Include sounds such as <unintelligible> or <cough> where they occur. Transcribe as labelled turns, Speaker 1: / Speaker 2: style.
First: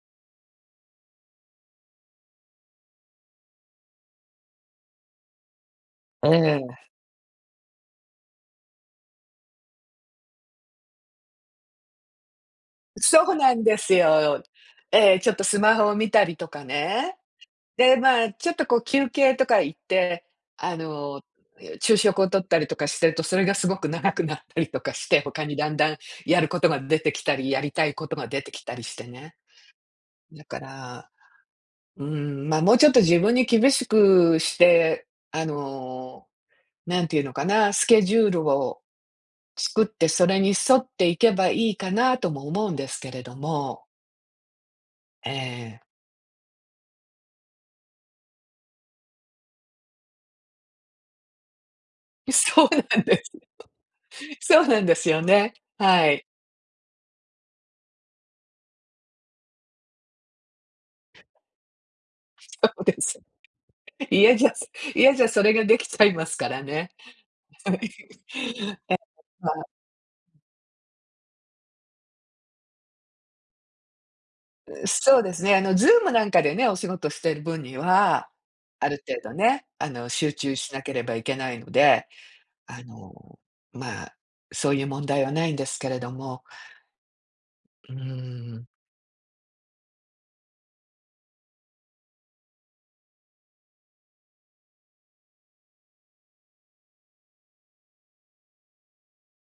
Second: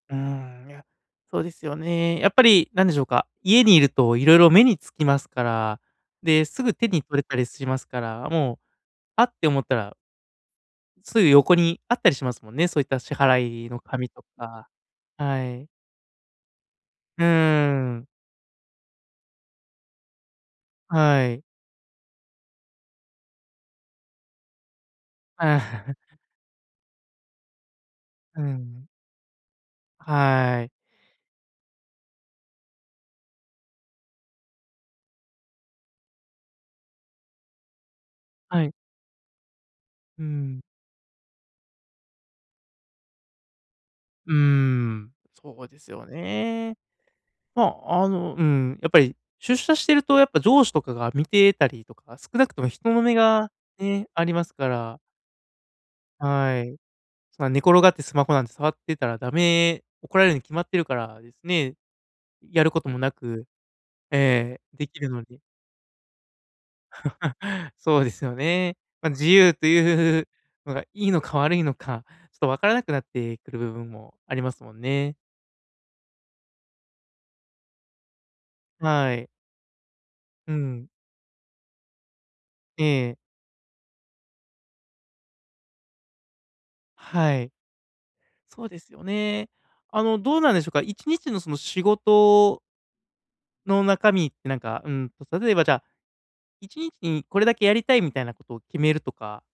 Speaker 1: うーん、いや、そうですよね。やっぱりなんでしょうか、家に居ると色々目につきますから。
Speaker 2: え
Speaker 1: で、すぐ
Speaker 2: え。
Speaker 1: 手に取れたりしますから、もう、あ、って思ったらすぐ横にあったりしますもんね、そういった支
Speaker 2: そうなん
Speaker 1: 払い
Speaker 2: で
Speaker 1: の
Speaker 2: す
Speaker 1: 紙と
Speaker 2: よ。
Speaker 1: か
Speaker 2: ええ、ちょっと
Speaker 1: は
Speaker 2: ス
Speaker 1: い。
Speaker 2: マホを見たりとかね。
Speaker 1: う
Speaker 2: で、
Speaker 1: ーん。
Speaker 2: まあ、ちょっとこう休憩とか行って、あの、
Speaker 1: はい。
Speaker 2: いや、昼食を取ったりとかしてると、それがすごく長くなったりとかして、他にだんだ
Speaker 1: <laughs>
Speaker 2: んやることが出てきたり、やりたいことが
Speaker 1: う
Speaker 2: 出てきたり
Speaker 1: ん。
Speaker 2: してね。だか
Speaker 1: はい。
Speaker 2: ら、うん、ま、もうちょっと自分に厳しくして、あの、なんて言うのかな、スケジュール
Speaker 1: はい。
Speaker 2: を作って、
Speaker 1: う
Speaker 2: それに
Speaker 1: ん。
Speaker 2: 沿っていけばいいかな、とも思うんですけれども。
Speaker 1: うーん、そうで
Speaker 2: ええ。
Speaker 1: すよね。まあ、あのうん、やっぱり出社してるとやっぱ上司とかが見てたりとか、
Speaker 2: い
Speaker 1: 少なくと
Speaker 2: そ
Speaker 1: も
Speaker 2: う
Speaker 1: 人
Speaker 2: な
Speaker 1: の
Speaker 2: ん
Speaker 1: 目
Speaker 2: です。
Speaker 1: がね、あります
Speaker 2: そう
Speaker 1: か
Speaker 2: なんで
Speaker 1: ら。
Speaker 2: すよね、はい。
Speaker 1: はい。そんな寝転がってスマホなんて触ってたらダメ怒られるに決まってるからですね、や
Speaker 2: そ
Speaker 1: るこ
Speaker 2: う
Speaker 1: と
Speaker 2: で
Speaker 1: もな
Speaker 2: す。
Speaker 1: く
Speaker 2: 家じゃ
Speaker 1: ええ、出来る
Speaker 2: 家
Speaker 1: の
Speaker 2: じゃ
Speaker 1: に
Speaker 2: それが出来ちゃいますからね。
Speaker 1: <laughs>
Speaker 2: はい。
Speaker 1: そうですよね。
Speaker 2: <laughs>
Speaker 1: ま、自由と
Speaker 2: <unintelligible>
Speaker 1: いうのがいいのか悪いのか、ちょっと分からなくなってくる部分もありますもん
Speaker 2: う
Speaker 1: ね。
Speaker 2: そうですね、あの zoom なんかでね、お仕事してる分には、ある
Speaker 1: は
Speaker 2: 程
Speaker 1: い。
Speaker 2: 度ね、あの、集
Speaker 1: う
Speaker 2: 中しな
Speaker 1: ん。
Speaker 2: ければいけないので、あ
Speaker 1: ええ。
Speaker 2: の、まあ、そういう問題は無いんですけれども。
Speaker 1: はい。
Speaker 2: うー
Speaker 1: そ
Speaker 2: ん。
Speaker 1: うですよね。あの、どうなんでしょうか、1日のその仕事の中身ってなんか、うん、例えばじゃ、1日にこれだけやりたいみたいなことを決めるとか